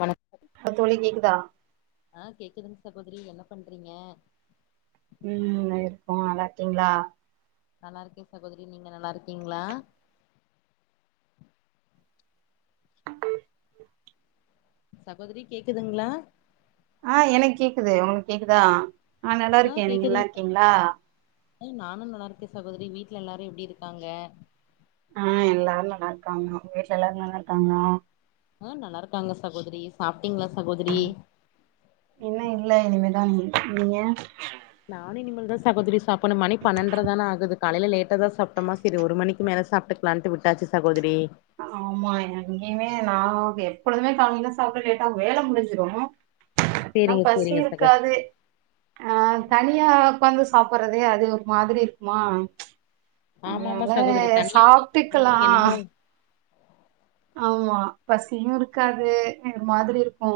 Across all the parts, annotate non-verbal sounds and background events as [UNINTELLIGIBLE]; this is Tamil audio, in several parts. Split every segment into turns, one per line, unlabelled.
வணக்கம்
இப்ப தோழி கேக்குதா
ஆ கேக்குது சகோதரி என்ன பண்றீங்க
திங்ளா
நல்லா இருக்கே சகோதரி நீங்க நல்லா இருக்கீங்ளா சகோதரி கேக்குதுங்ளா
ஆ, எனக் கேக்குது உங்களுக் கேக்குதா ஆ நல்லா இருக்கே, நீங்க நல்லாயிருக்கீங்ளா
ஆ நானு நல்லாருக்கே சகோதரி வீட்டுல எல்லாரு எப்டி இருக்காங்க
ஆ எல்லாரு நல்லாருக்காங்க உங்க வீட்டுல எல்லாரு நல்லாருக்காங்ளா
அ நல்லாருக்காங்க சகோதரி சாப்ட்டீங்ளா சகோதரி
இன்னு இல்ல இனிமேதா நீ நீங்க
நானு இனிமேல் தா சகோதரி சாப்பணு மணி பன்னெண்ட்ர தானே ஆகுது காலைல லேட்டா தா சாப்ட்டம்மா செரி ஒரு மணிக்கு மேல சாப்ட்டுக்கலான்ட்டு விட்டாச்சு சகோதரி
ஆமா எங்கயுமே நா எப்பொழுதுமே காலைல சாப்ட லேட்டாகு வேல முடிஞ்சுரு. ஆனா
சேரிங்க
பசி
சேரிங்க சகோ
இருக்காது ஆ தனியாக் உக்காந்து சாப்புறதே அது ஒரு மாதிரி இருக்குமா ம்ச்
ஆமா ஆமா
அதனால
சகோதரி தனியா உக்காந்து
சாப்ட்டுக்கலா
சாப்டும்போது என்னமோ
ஆமா பசியு இருக்காது ஒரு மாதிரி இருக்கு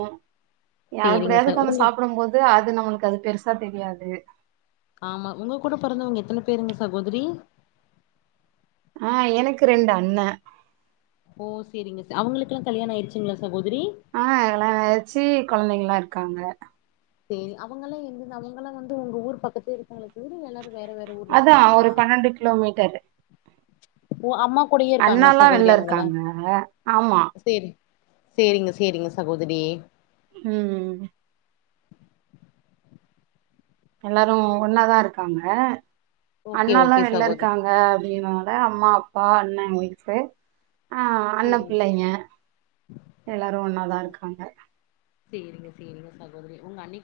யார்
சேரிங்க ச
கூடயாது ஒக்காந்து
உங்க
சாப்டும் போது அது நம்மளுக்கு அது பெருசா தெரியாது
ஆமா உங்க கூட பொறந்தவங்க எத்தன பேருங்க சகோதரி
ஆ எனக்கு ரெண்டு அண்ண
ஓ செரிங்க செ அவங்களுக்கெல்லா கல்யாணோ ஆயிருச்சிங்ளா சகோதரி
ஆ கல்யாண ஆயிடுச்சு கொழந்தைங்கல்லா இருக்காங்க
செரி அவங்கல்லா எங்க அவங்கல்லா வந்து உங்க ஊர் பக்கத்லே இருக்காங் [UNINTELLIGIBLE]
அதா ஒரு பன்னெண்டு கிலோமீட்டர்ரு
ஓ அம்மா கூடயே இருக்காங்ளா சகோதரி
வெள்ல
அவங்கல்லா
இருக்காங்க ஆமா
செரிங் சேரிங்க சேரிங்க சகோதரி
ம்ம் எல்லாரு ஒண்ணா தா இருக்காங்க.
ஓகே
அண்ணல்லா
ஓகே
வெள்ல
சகோதரி
இருக்காங்க அப்டினால அம்மா அப்பா அண்ண வைஃப்பு ஆ, அண்ண
சேரி
பிள்ளைங்க எல்லாரு ஒண்ணா தா இருக்காங்க
செரிங்க செரிங்க சகோதரி உங்க அண்ணிக்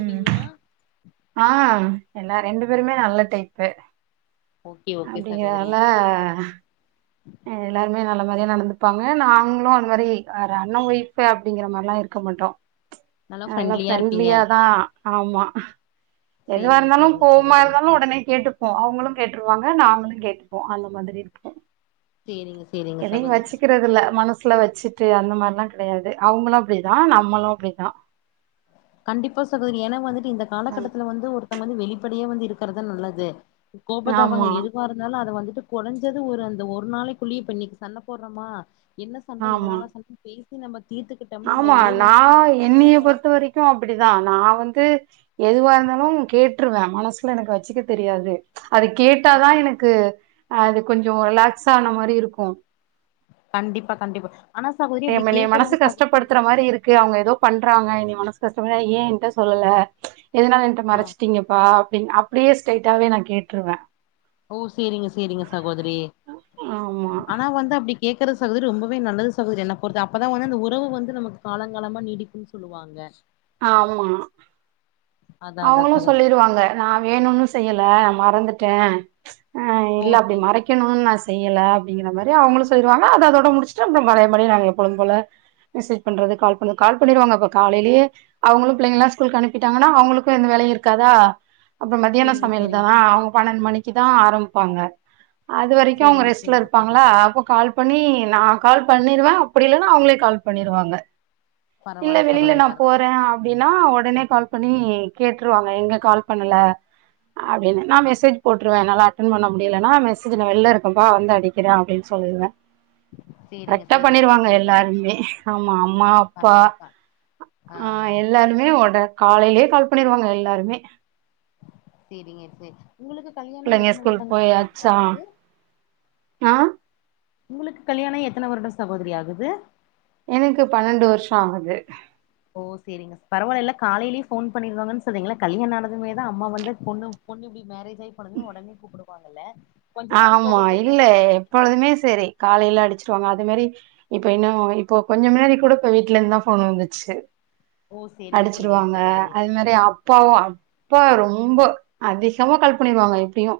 உம் ஆ, எல்லா ரெண்டு பேருமே நல்ல டைப்பு
ஓகே ஓகே சகோதரி
அப்டிங்கறதால எல்லாருமே நல்ல மாரியா நடந்துப்பாங்க நாங்ளு அது மாரி அண்ணா வைஃப்பு அப்டிங்கற மார்லா இருக்க மாட்டோ
நல்லா
நல்ல
ஃப்ரெண்ட்லியா இருப்பீங்க
ப்ரெண்ட்லியாதா ஆமா எதுவா
சேரிங்க
இருந்தாலு
சேரிங்க
கோவமா
சகோதரி
இருந்தாலு ஒடனே கேட்டுப் ஓ அவங்களு கேட்ருவாங்க நாங்களு கேட்டுப்போ அந்த மாதிரி இருக்கு
சேரிங்க சேரிங்க
எதையு
சகோதரி
வச்சுக்கறதில்ல மனஸ் சுல வச்சுட்டு அந்த மார்லா கெடையாது அவங்களு அப்டி தா நம்மளு அப்டி தா
கண்டிப்பா சகோதரி ஏன்னா வந்துட்டு இந்த காலகட்டத்துல வந்து ஒருத் தங்க வெளிப்படையா வந்து இருக்கறது நல்லது கோப
ஆமா
தபங்கள் எதுவா இருந்தாலு அத வந்துட் கொறஞ்சது ஒரு அந்த ஒரு நாளைக்குள்ளேயே இப்ப இன்னிக்கு சண்ட போடுறமா என்ன சண்ட
ஆமா
எதனால சண்டனு பேஸ் சி நம்ம தீத்துக்கிட்டோம்னா அந்த உறவு வந்து நமக்கு காலங் காலமா இருக்
கு அப்டிதா நா வந்து எதுவா இருந்தாலு கேட்ருவே மனசுல எனக்கு வச்சுக்க தெரியாது. அது கேட்டா தா எனக்கு அ அது கொஞ்சோ ரிலாக்ஸ் ஆன மாரி இருக்கு.
கண்டிப்பா கண்டிப்பா ஆனா சகோதரி அப்டி
[UNINTELLIGIBLE] என் மனசு
கேக்குறது சகோதரி
கஷ்டப்படுத்துற மாரி இருக்கு அவங்க ஏதோ பண் ட்றாங்க என்னைய மனசு கஷ்ட [UNINTELLIGIBLE] ஏன் என்ட சொல்லல ம்ச் எதனால என்ட
ஆ
மறச்சிட்டீங்கப்பா அப்டினு அப் அப்டியே ஸ்டைட்டாவே நா கேட்ருவே.
ஓ சேரிங்க சேரிங்க சகோதரி
ஆமா
ஆனா வந்து அப்டி கேக் க்கறது சகோதரி ரொம்பவே நல்லது சகோதரி என்ன பொருத்த அப்ப தா வந்து அந்த உறவு வந்து நமக்கு காலங்காலமா நீடிக்கும்னு சொல்லுவாங்க
ஆமா
அதா அதா
அவுங்களு
சகோ
சொல்லிருவாங்க நா வேணும்னு செய்யல மறந்துட்டே ஆ
ஓ
இல்ல அப்டி
சேரி
மறைக்கணோனு நா செய்யல அப்டீங்குற மாரி அவுங்களோ சொல்லிருவாங்க அதது அதோட முடிச்சுட்டு அப்றோ பழயப்படி நாங்க எப்பொழுது போல மெசேஜ் பண்றது கால் பண்றது கால் பண்ணிருவாங்கப்ப காலைலயே அவுங்களு பிள்ளைங்கலா ஸ்கூல்க்கு அனுப்பிட்டாங்னா அவுங்குளுக் வீட்ல எந்த வேலயு இருக்காதா அப்புறோ மதியான
சேரிங்க
சமயல்
சேரிங்க
தா அவுங் பன்னெண்டு மணிக்கு தா ஆரம்பிப்பாங்க அது வரைக்கோ அவுங்க
சேரிங்க
ரெஸ்ட்ல
சேரிங்க
இருப்பாங்ளா
சகோதரி
அப்ப கால் பண்ணி நா கால் பண்ணிருவே அப்டி இல்லன்னா அவுங்களே கால் பண்ணிருவாங்க இல்ல
பரவால்ல
வெளில
சகோதரி
நா
பரவால்ல
போறே அப்டீன்னா உடனே கால் பண்ணி கேட்ருவாங்க எங்க கால் பண்ணல அப்டீன்னு மெசேஜ் போட்ருவ என்னால அட்டன் பண்ண முடியலன்னா மெசேஜ் நா வெள்ள இருக்கேன்ப்பா வந்து அடிக்குற அப்டின்னு சொ ல்வே
சேரிங்க
கரெக்டா
சேரிங்க
பண்ணிருவாங்க
சகோதரி
எல்லாருமே ஆமா அம்மா அப்பா
பரவால்லப்பா
ஆ எல்லாருமே ஒட காலைலயே கால் பண்ணிருவாங்க எல்லாருமே
செரிங்க செரி உங்குளுக்கு கல்யாணாய்
பிள்ளைங்க
எத்தன
ஸ்கூல்
வருடங்கள் சகோதரி
போயாச்சா
ஆகுது
ஆ
உங்குளுக்கு கல்யாணாய் எத்தன வருடோ சகோதரி ஆகுது
எனக்கு பன்னெண்டு வர்ஷோ ஆகுது
ஓ செரிங்க பரவால எல்லா காலைலயே ஃபோன் பண்ணிருவாங்கன்னு சொல்றீங்கல கல்யாணோ ஆனதுமேதா அம்மா வந்து பொண்ணு பொண்ணு இப்டி மேரேஜ் ஆய் போனதுமே ஒடனே கூப்புடுவாங்கல்ல கொஞ்ச நாள் போக
ஆமா
போக
இல்ல
வந்து பழகி
எப்பொழுதுமே செரி காலைல அடிச்சிருவாங்க இந்த மாரி இப்ப இன்னோ இப்போ கொஞ்சோ முன்னாடி கூட இப்ப வீட்ல இந்துதா ஃபோன் வந்துச்சு
ஓ சேரிங்க சேரிங்க
அடிச்சிருவாங்க
சகோதரி
அது மேரி அப்பாவு அப் பா ரொம்போ அதிகமா கால் பண்ணிடுவாங்க எப்டியு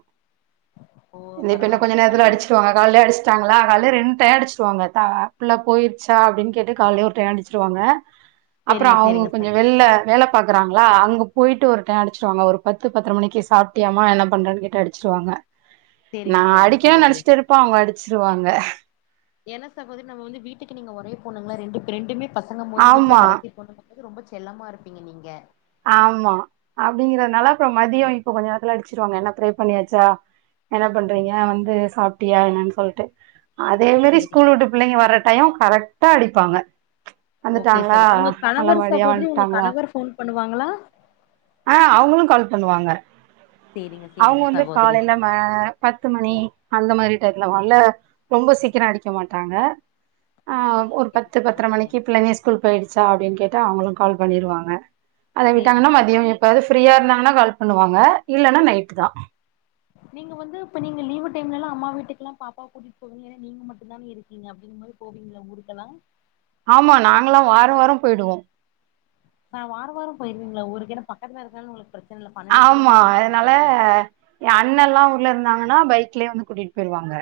ஓ
இந்த இப்ப இன்னோ
பரவால்ல
கொஞ்ச
நீங்க
நேரத்துல
வந்து
அடிச்சுருவாங்க கால்யே அடிச்சுட்டாங்களா காலைலயே ரெண்ட் டயோ அடிச்ருவாங்க த புள்ள போயிருச்சா அப்டின்னு கேட்டு காலையே ஒர் டயோ அடிச்ருவாங்க அப்றோ
சேரிங்க
அவுங்க
சேரிங்க
கொஞ்சோ
ச
வெள்ல வேலப் பாக்குறாங்களா அங்க போயிட்டு ஒர் டயோ அடிச்ருவாங்க ஒரு பத்து பத்தர மணிக்கு சாப்ட்டியாமா என்ன பண்றன்னு கேட்டு அடிச்ருவாங்க நா
சேரிங்க சேரிங்க
அடிக்கனோனு
சகோதரி
நெனச்சுட்டு இருப்பே அவுங்க அடிச்ருவாங்க
என்ன சகோதரி நம்ம வந்து வீட்டுக்கு நீங்க ஒரே பொண்ணுங்குளா ரெண்டு ரெண்டுமே பசங்கம் போது வீட்ல
ஆமா
கடசி பொண்ணு அதாவது ரொம்ப செல்லமா இருப்பீங்க நீங்க
ஆமா அப்டிங்கறதுனால அப்புறோ மதியோ இப்ப கொஞ்சோ நேரத்துல அடிச்ருவாங்க என்ன ப்ரை பண்ணியாச்சா என்ன பண்றீங்க வந்து சாப்ட்டியா என்னன்னு சொல்ட்டு அதே மேரி
சேரி
ஸ்கூல் வுட்டு பிள்ளைங்க வர்ர டயோ கரெக்ட்டா அடிப்பாங்க
ஓகே
வந்துட்டாங்களா
சகோ உங்க கணவர்
நல்லபடியா
சகோதரி உங்க கணவர் ஃபோன் பண்ணுவாங்களா
அ அவுங்களு கால் பண்ணுவாங்க
சேரிங்க
அவுங்க
சேரிங்க
வந்து
சகோதரி
காலைல ம பத்து மணி அந்த மாதிரி டைம்ல வல்ல ரொம்ப சீக்கிரோ அடிக்க மாட்டாங்க
ஓ
ஆ
சேரிங்க
ஒரு
சேரிங்க
பத்து பத்தர
சகோதரி
மணிக்கு பிள்ளைங்க ஸ்கூல் போய்டுச்சா அப்டின்னு கேட்டு அவுங்களு கால் பண்ணிருவாங்க அத விட்டாங்கன்னா
செரிங்க அம்மா
மதியோ
வீட்டு
எப்பாவது ஃப்ரீயா இருந்தாங்கனா கால் பண்ணுவாங்க இல்லன்னா நைட்டுதா
நீங்க வந்து இப்ப நீங்க லீவு டைம்லல்லா அம்மா வீட்டுக்குலா பாப்பாவ கூட்டிட்டு போவீங்கல நீங்க மட்டும்தா இருக்கீங்க அப்டீன் இதுமாரி போவீங்களா ஊருக்கெலா
ஆமா நாங்கலா வாரோ வாரோ போய்டுவோ
நா வாரோ வாரோம் போயிருவீங்களா ஊருக்கு ஏன்னா பக்கத்துல இருக்குறனால உங்குளுக்கு பிரச்
ஆமா அதனால என் அண்ணலா ஊர்லந் வந்தாங்கன்னா பைக்லயே வந்து கூட்டிட்டு போய்ருவாங்க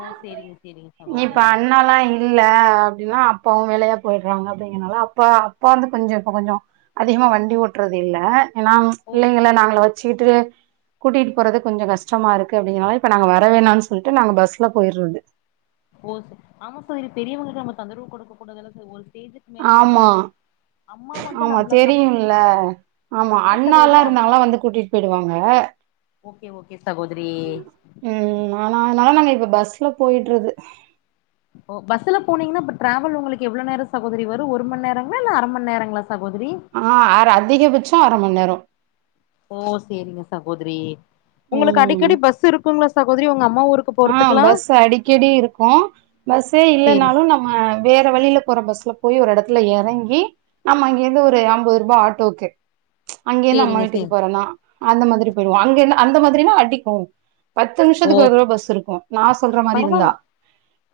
ஓ சேரிங்க சேரிங்க
இப்ப
சகோதரி
அண்ணாலா இல்ல அப்டின்னா அப்பாவு வேலயா போய்டுறாங்க அப்டிங்கனால அப்பா அப்பா வந்து கொஞ்ச இப்ப கொஞ்சோ அதிகமா வண்டி ஓட்றது இல்ல ஏனா
ஓ
பிள்ளைங்கள நாங்களே வச்சுக்கிட்டு கூட்டிட்டு போறது கொஞ்ச கஷ்டமா இருக்கு ‌அப்டிங்குறனால இப்ப நாங்க வர வேணான்னு சொல்ட்டு நாங்க பஸ்ல போயிறது
ஓ செர் ஆமா சகோதரி பெரியவங்களுக்கு நம்ம தொந்தரவு குடுக்க கூடாதுல சகோ ஒரு ஸ்டேஜ்க்கு மேல
ஆமா
நம்மளே வந்து அம்மா வந்து
ஆமா
நம்பள
தெரியும்ல
[INAUDIBLE] அ
ஆமா
இல்ல சகோதரி
அண்ணாலா
அம்மா
இருந்தாங்களா வந்து கூட்டிட்டு போயிடுவாங்க
ஓகே ஓகே சகோதிரி
ம் ஆனா அதனால நாங்க இப்ப பஸ்ல போயிடுறது
ஓ பஸ்ல போனீங்கன்னா அப்ப டிராவல் உங்குளுக்கு எவ்ளோ நேரோ சகோதரி வரும் ஒரு மண்ணேரங்களா இல்ல அர மண்ணேரங்களா
அ அர் அதிகபட்ச அர மண்ணேரோ
ஓ சேரிங்க சகோதரி உங்குளுக்கு
ம்
அடிக்கடி பஸ் இருக்குங்களா சகோதரி உங்க அ
ஆ பஸ் அடிக்கடி இருக்கு பஸ்ஸே
சேரி
இல்லேனாலு நம்ம வேற வழியில போற பஸ்ல போய் ஒரு இடத்துல இறங்கி நம்ம அங்கேருந்து ஒரு அம்பது ரூபா ஆட்டோக்கு அங்கேருந்து அம்மா
சேரிங்க
வீட்டுக்கு
சேரி
போறேனா அந்த மாதிரி போயிருவோ அங்க அந்த மாதிரினா ‌ஆன்டிக் கோவோ பத்து நிமிஷத்துக்கு ஒரு தடவ பஸ் இருக்கு நா சொல்ற மாரி
பரவால
இருந்தா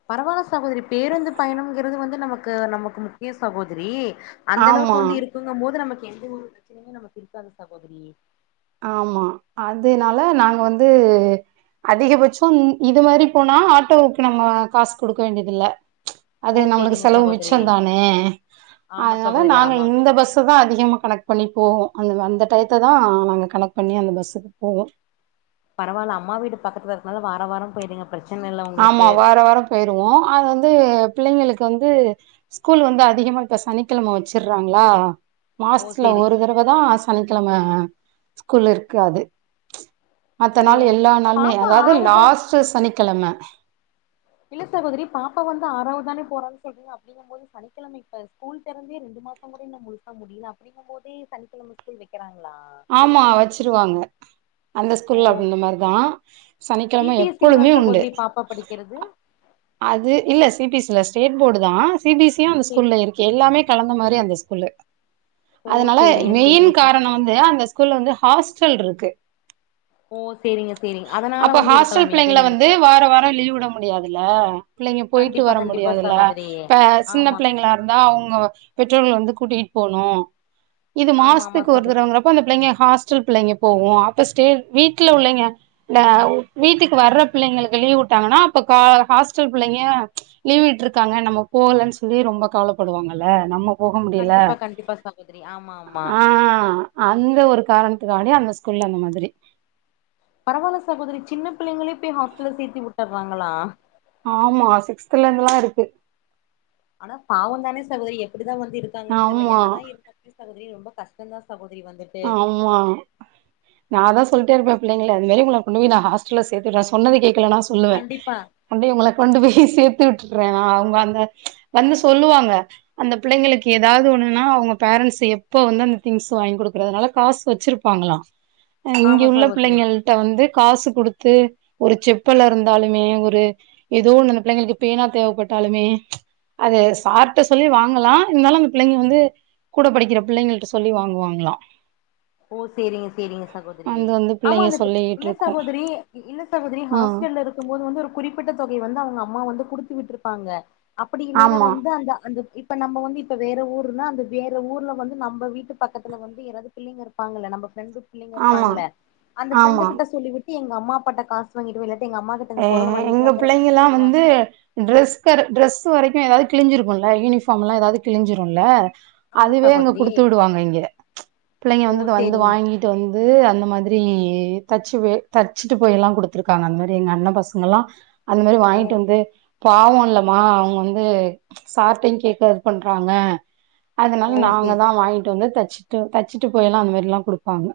பரவால்ல சகோதரி பேருந்து பயணம்ங்குறது வந்து நமக்கு க நமக்கு முக்கிய சகோதரி
ஆமா
அந்தளவுக்கு வந்து இருக்குங்கம்போது நமக்கு எந்த ஒரு பிரச்சனையுமே‌ நமக்கு இருக்காது சகோதரி
ஆமா அதுனால நாங்க வந்து அதிகபட்சம் இது மாரி போனா ஆட்டோவுக்கு நம்ம காசு குடுக்க வேண்டியதில்ல அது
ஓ
நம்முளுக்கு
சேரிங்க
செலவு
சகோதரி
மிச்சந்தானே
ஆமா
அதுனால
சகோதரி
நாங்க
ஆமா ஆமா
இந்த பஸ்ஸதா அதிகமா கனெக்ட் பண்ணி போவோ அந்த அந்த டைத்ததா நாங்க கனெக்ட் பண்ணி அந்த பஸ்ஸுக்கு போவோ
பரவால அம்மா வீடு பக்கத்துல இருக்குறனால வார வாரம் போயிறீங்க
ஆமா வார வாரம் போயிருவோ அது வந்து பிள்ளைங்களுக்கு வந்து ஸ்கூல் வந்து அதிகமா இப்ப சனிக்கிழம வச்சுறாங்களா
ஓ
லாஸ்ட்ல
சேரி
‌ஒரு தடவதா சனிக்கிழம ஸ்கூல் இருக்காது மத்த
ஓ
நாள் எல்லா நாளுமே
பாப்பா
அதாவது
ஆறாவதுதான்
லாஸ்ட்டு சனிக்கிழம
இல்ல சகோதரி பாப்பா‌ வந்து ஆறாவது தானே போறானு சொன்னீங்க அப்டிங்கும்போது சனிக்கிழம இப்ப ஸ்கூல் திறந்தே ரெண்டு ஒரு மாசம் கூட இ‌ன்னு முழுசா முடில அப்டிங்கும் போதே சனிக்கிழம ஸ்கூல் வைக்கிறாங்க
ஆமா வச்சிருவாங்க அந்த
ஓ
ஸ்கூல்ல அப்டி இந்த மாரிதா
சி
சனிக்கிழம
பி எஸ் சி ங்களா
எப்பொழுமே உண்டு
சகோதரி பாப்பா படிக்கிறது
அது இல்ல சிபிசி ல்ல ஸ்டேட் போர்டுதா சிபிசியு அந்த
சேரி
ஸ்கூல்ல இருக்கு எல்லாமே கலந்த மாரி அந்த ஸ்கூல்லு
ஓ
அதனால
சேரிங்க
மெயின்
சேரிங்க
காரணோ
சகோதரி
வந்து அ ங்க ஹாஸ்டல் இருக்கு
ஓ சேரிங்க சேரிங்க அதனால
அப்ப
வந்து இருக்கலா
ஹாஸ்டல்
மேபி
பிள்ளைங்கள வந்து
வந்துட்டு
‌வார வாரம் லீவ் விட முடியாதுல்ல பிள்ளைங்க போயிட்டு
கண்டிப்பா
வர
கண்டிப்பா
முடியாதுல
சகோதரி
இப்ப சின்ன
ஆமா
பிள்ளைங்களா இருந்தா அவுங்க பெற்றோர்கள் வந்து கூட்டிட்டு போனு இது
ஆமா ஆமா
மாசத்துக்கு ஒரு
சகோதரி
தடவங்குற ஹாஸ்டல் பிள்ளைங்க போவு அப்ப ஸ்டேட் வீட்ல உள்ளைங்க வீட்டுக்கு வர்ற பிள்ளைங்களு லீவ் விட்டாங்கன்னா அப்ப கா ஹாஸ்டல் பிள்ளைங்க லீவ் விட்டுருக்காங்க நம்ம போலன்னு சொல்லி ரொம்ப கவல படுவாங்கல்ல நம்ம போக முடியல
கண்டிப்பா கண்டிப்பா சகோதிரி ஆமா ஆமா
இந்த ஒரு காரணத்துக்காவண்டி அந்த ஸ்கூல்ல அந்த மாரி
பரவால சகோதரி சின்ன பிள்ளைங்கள போய் ஹாஸ்டல்ல சேத்தி விட்டுறாங்களா
ஆமா சிக்ஸ்த்ல இருந்தெல்லா இருக்கு
ஆனா பாவம் தானே சகோதரி எப்டிதா வந்து இருக்காங்கன்னு தெர்ல
ஆமா
என்னதா இருந்தாலுமே சகோதரி ரொம்ப கஷ்டந்தா சகோதரி வந்துட்டு
ஆமா நா தா சொல் லிட்டே இருப்பே பிள்ளைங்கள இது மாரி உங்கள கொண்டு போய் நா ஹாஸ்டல்ல சேத்துடுறே சொன்னத கே க்கலேனா நா சொல்லுவே
கண்டிப்பா
அப்டியே உங்கள கொண்டு போய் சேத்து வீட்ல விட்டுற்றே அவுங்க ‌அந்த வந்து சொல்லுவாங்க அந்த பிள்ளைங்களுக்கு ஏதாவது ஒண்ணுன்னா அவுங்க பேரண் பேரன்ஸ் எப்ப வந்து அந்த தி்ங்ஸ் வாங்கி் குடு குரதுனால காஸ் வச்சுருப்பாங்களா அ இங்க
ஆமா
உள்ள
சகோதரி
பிள்ளைங்கள்ட்ட வந்து காசு குடு த்து ஒரு செப்பலா இருந்தாலுமே ஒரு எதோ ஒண்ணு அந்த பிள்ளைங்களுக்கு பேனா தேவப்பட்டாலுமே அது சார்ட்ட சொல்லி வாங்கலா இருந்தாலு அந்த பிள்ளைங்க வந்து கூட படிக்கிற பிள்ளைங்கள்ட்ட சொல்லி வாங்குவாங்கலா
ஓ சேரிங்க சேரிங்க சகோதிரி
அது வந்து
ஆமா
பிள்ளைங்க
அந்த இப்ப
சொல்லிட்டு
இல்ல
இருக்கும்
சகோதிரி இல்ல சகோதிரி
ஆ
ஹாஸ் டல்ல இருக்கும் போது வந்து ஒரு குறிப்பிட்ட தொகை வந்து அவுங்க அம்மா வந்து குடுத்து விட்டுருப்பாங்க அப்டி இல்லேன்ன
ஆமா
வந்து அந்த அந்த இப்ப நம்ம வந்து இப்ப வேற ஊருன்னா அந்த வேற ஊர்ல வந்து நம்ம வீட்டு பக்கத்துல வந்து ஏதாவது பிள்ளைங்க இருப்பாங்கள்ள நம்ம ஃப்ரண்டு பிள்ளேங்க
ஆமா
இருப்பாங்கல்ல அந்த ஃப்ரண்டு
ஆமா
கிட்ட சொல்லிவிட்டு எங்க அம்மா அப்பாட்ட காசு வாங்கிட்டு வா இல்லாட்
எ எங்க பிள்ளைங்கல்லா வந்து
சொல்லுவாங்க
ட்ரஸ் கட ட்ரஸ் வரைக் ஏதாவது கிழிஞ்சுருக்குல யூனிஃபாம்லா ஏதாவது கிழிஞ்சுரூல
ஆமா
அதுவே இங்க
சகோதரி
குடுத்து விடுவாங்க இங்க பிள்ளைங்க
ஓ
வந்து இத வந்து
சேரிங்க
வாங்கிட்டு வந்து அந்த மாதிரி இ தச்சு வெ தச்சுட்டு போயல்லா குடுத்துருக்காங்க அந்த மாரி எங்க அண்ணெ பசங்கல்லா அந்த மாரி
ஓ
வாங்கிட்டு வந்து பாவோ இல்லமா அவுங்க வந்து சாப்ட்டேன் கேக்க இது பண்றாங்க அதுனால
ஓ சேரி
நாங்க தா வாங்கிட்டு வந்து தச்சுட்டு தச்சுட்டு போயல்லா அந்த மாரில்லா குடுப்பாங்க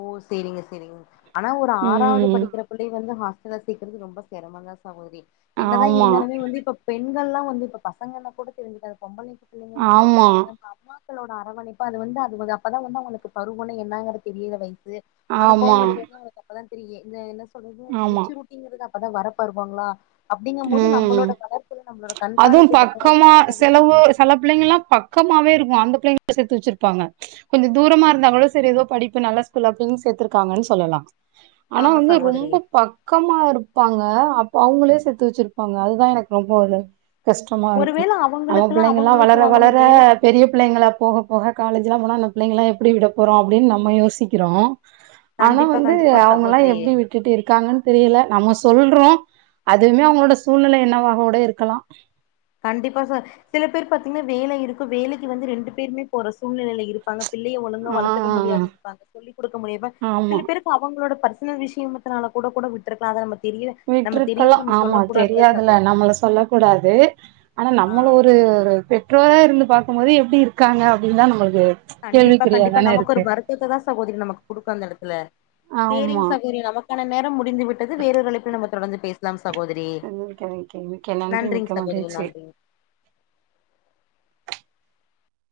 ஓ சேரிங்க சேரிங்க ஆனா ஒரு ஆறாவது
ம்
படிக்கிற புள்ளய வந்த ஹா ஹாஸ்டல்ல சேக்றது ரொம்ப செரமொ தா சகோதிரி என்னதா
ஆமா
இருந்தாலுமே வந்து இப்ப பெண் ண்கல்லா வந்து இப்ப பசங்கனா கூட தெரிஞ்சுகாது பொம்பளக்கி பிள்ளேங்கங்கபோது
ஆமா
நம்ப அம்மா [UNINTELLIGIBLE] அரவணைப்பு அது வந்து அது அப்பதா வந்து அவுங்களுக்கு பருவொனே என்னாங்கிற தெரியிர வய்சு சு
ஆமா
அனுபவங்கறது வந்து அவுங்களுக்கு அப்பதா தெரியி இந்த என்ன சொல்றது
ஆமா
மெச்சூரிட்டிங்கிறது அப் அப்பதா வரப் பருவாங்ளா அப்டிங்கம் போது
ம்
நம்மளோட கடற்குல் நம்மளோட
அதுவு
கண்காணிப்பு இப்ப
பக்கமா
கல்லூரி பகுதி
[UNINTELLIGIBLE] வே இருக்கு அந்த பிள்ளைங்க சேத்து வச்சுருப்பாங்க கொஞ்ச தூரமா இருந்தா கூட சரி எதோ படிப்பு நல்ல ஸ்கூல் அப்டின் சேத்துருக்காங்கன் சொல்லலா ஆனா
ஆமா
வந்து
சகோதரி
ரொம்ப பக்கமா இருப்பாங்க அப்ப அவுங்களே சே த்து வச்சுருப்பாங்க அதுதா எனக்கு ரொம்ப இது கஷ்டமா இருக்கு
ஒருவேள
நம்ம
அவங்களுக்குல்லா
பிள்ளைங்கலா
அவங்களுக்கு
வளர
அவங்க
வளர
வேலை
பெரிய பிள்ளைங்களா போக போக காலேஜ் லா போனா நம்ம பிள்ளைங்களா எப்டி விட போறோ அப்டின் நம்ம யோசிக்கிறோ ஆனா
கண்டிப்பா
வந்து
கண்டிப்பா
அவுங்கல்லா
சகோதரி
எப்டி விட்டுட்டு இருக்காங்கன் தெரில நம்ம சொல்றோ அ அதுவுமே அவுங்களோட சூழ்நிலை என்னவாக கூட இருக்கலா
கண்டிப்பா சார் சில பேர் பாத்தீங்கன்னா வேலை இருக்கு வேலைக்கு வந்து ரெண்டு பேருமே போற சூழ்நிலேல இருப்பாங்க பிள்ளைய ஒழுங்கா
ஆ
வளத்துக்க முடியாது இருப்பாங்க சொல்லி குடுக்க முடியாம
ஆமா
சில பேருக்கு அவங்களோட பர் னல் விஷயமத்னால கூட கூட விட்ருக்கலா அத நம்ம தெரிய நம்ம
விட்றுக்கலா
தெரியாம நம்ம
ஆமா
சொல்ல கூடாதுல
தெரியாதுல
சகோதரி
நம்மள சொல்ல கூடாது ஆனா
ஆ
நம்மள ஒரு ஒரு பெற்றோரா இருந்து பாக்கும் போது எப்டி இருக்காங்க அப்டின்னு தா நம்ம
கண்டிப்பா கண்டிப்பா நமக்கு ஒரு வருத்தத்த தா சகோதிரி நமக்கு குடுக்கு அந்த எடத்துல சேரிங்
ஆமா
சகோதிரி நமக்கான நேரம் முடிந்து விட்டது வேரொர் அழைப்பில் நம்ம தொடர்ந்து பேஸ்லாம் சகோதிரி
மிக்க மிக்க மிக்க நன்றி
நன்றிங்
மிக்க
சகோதிரி
மகிழ்ச்சி
நன்றிங் [UNINTELLIGIBLE]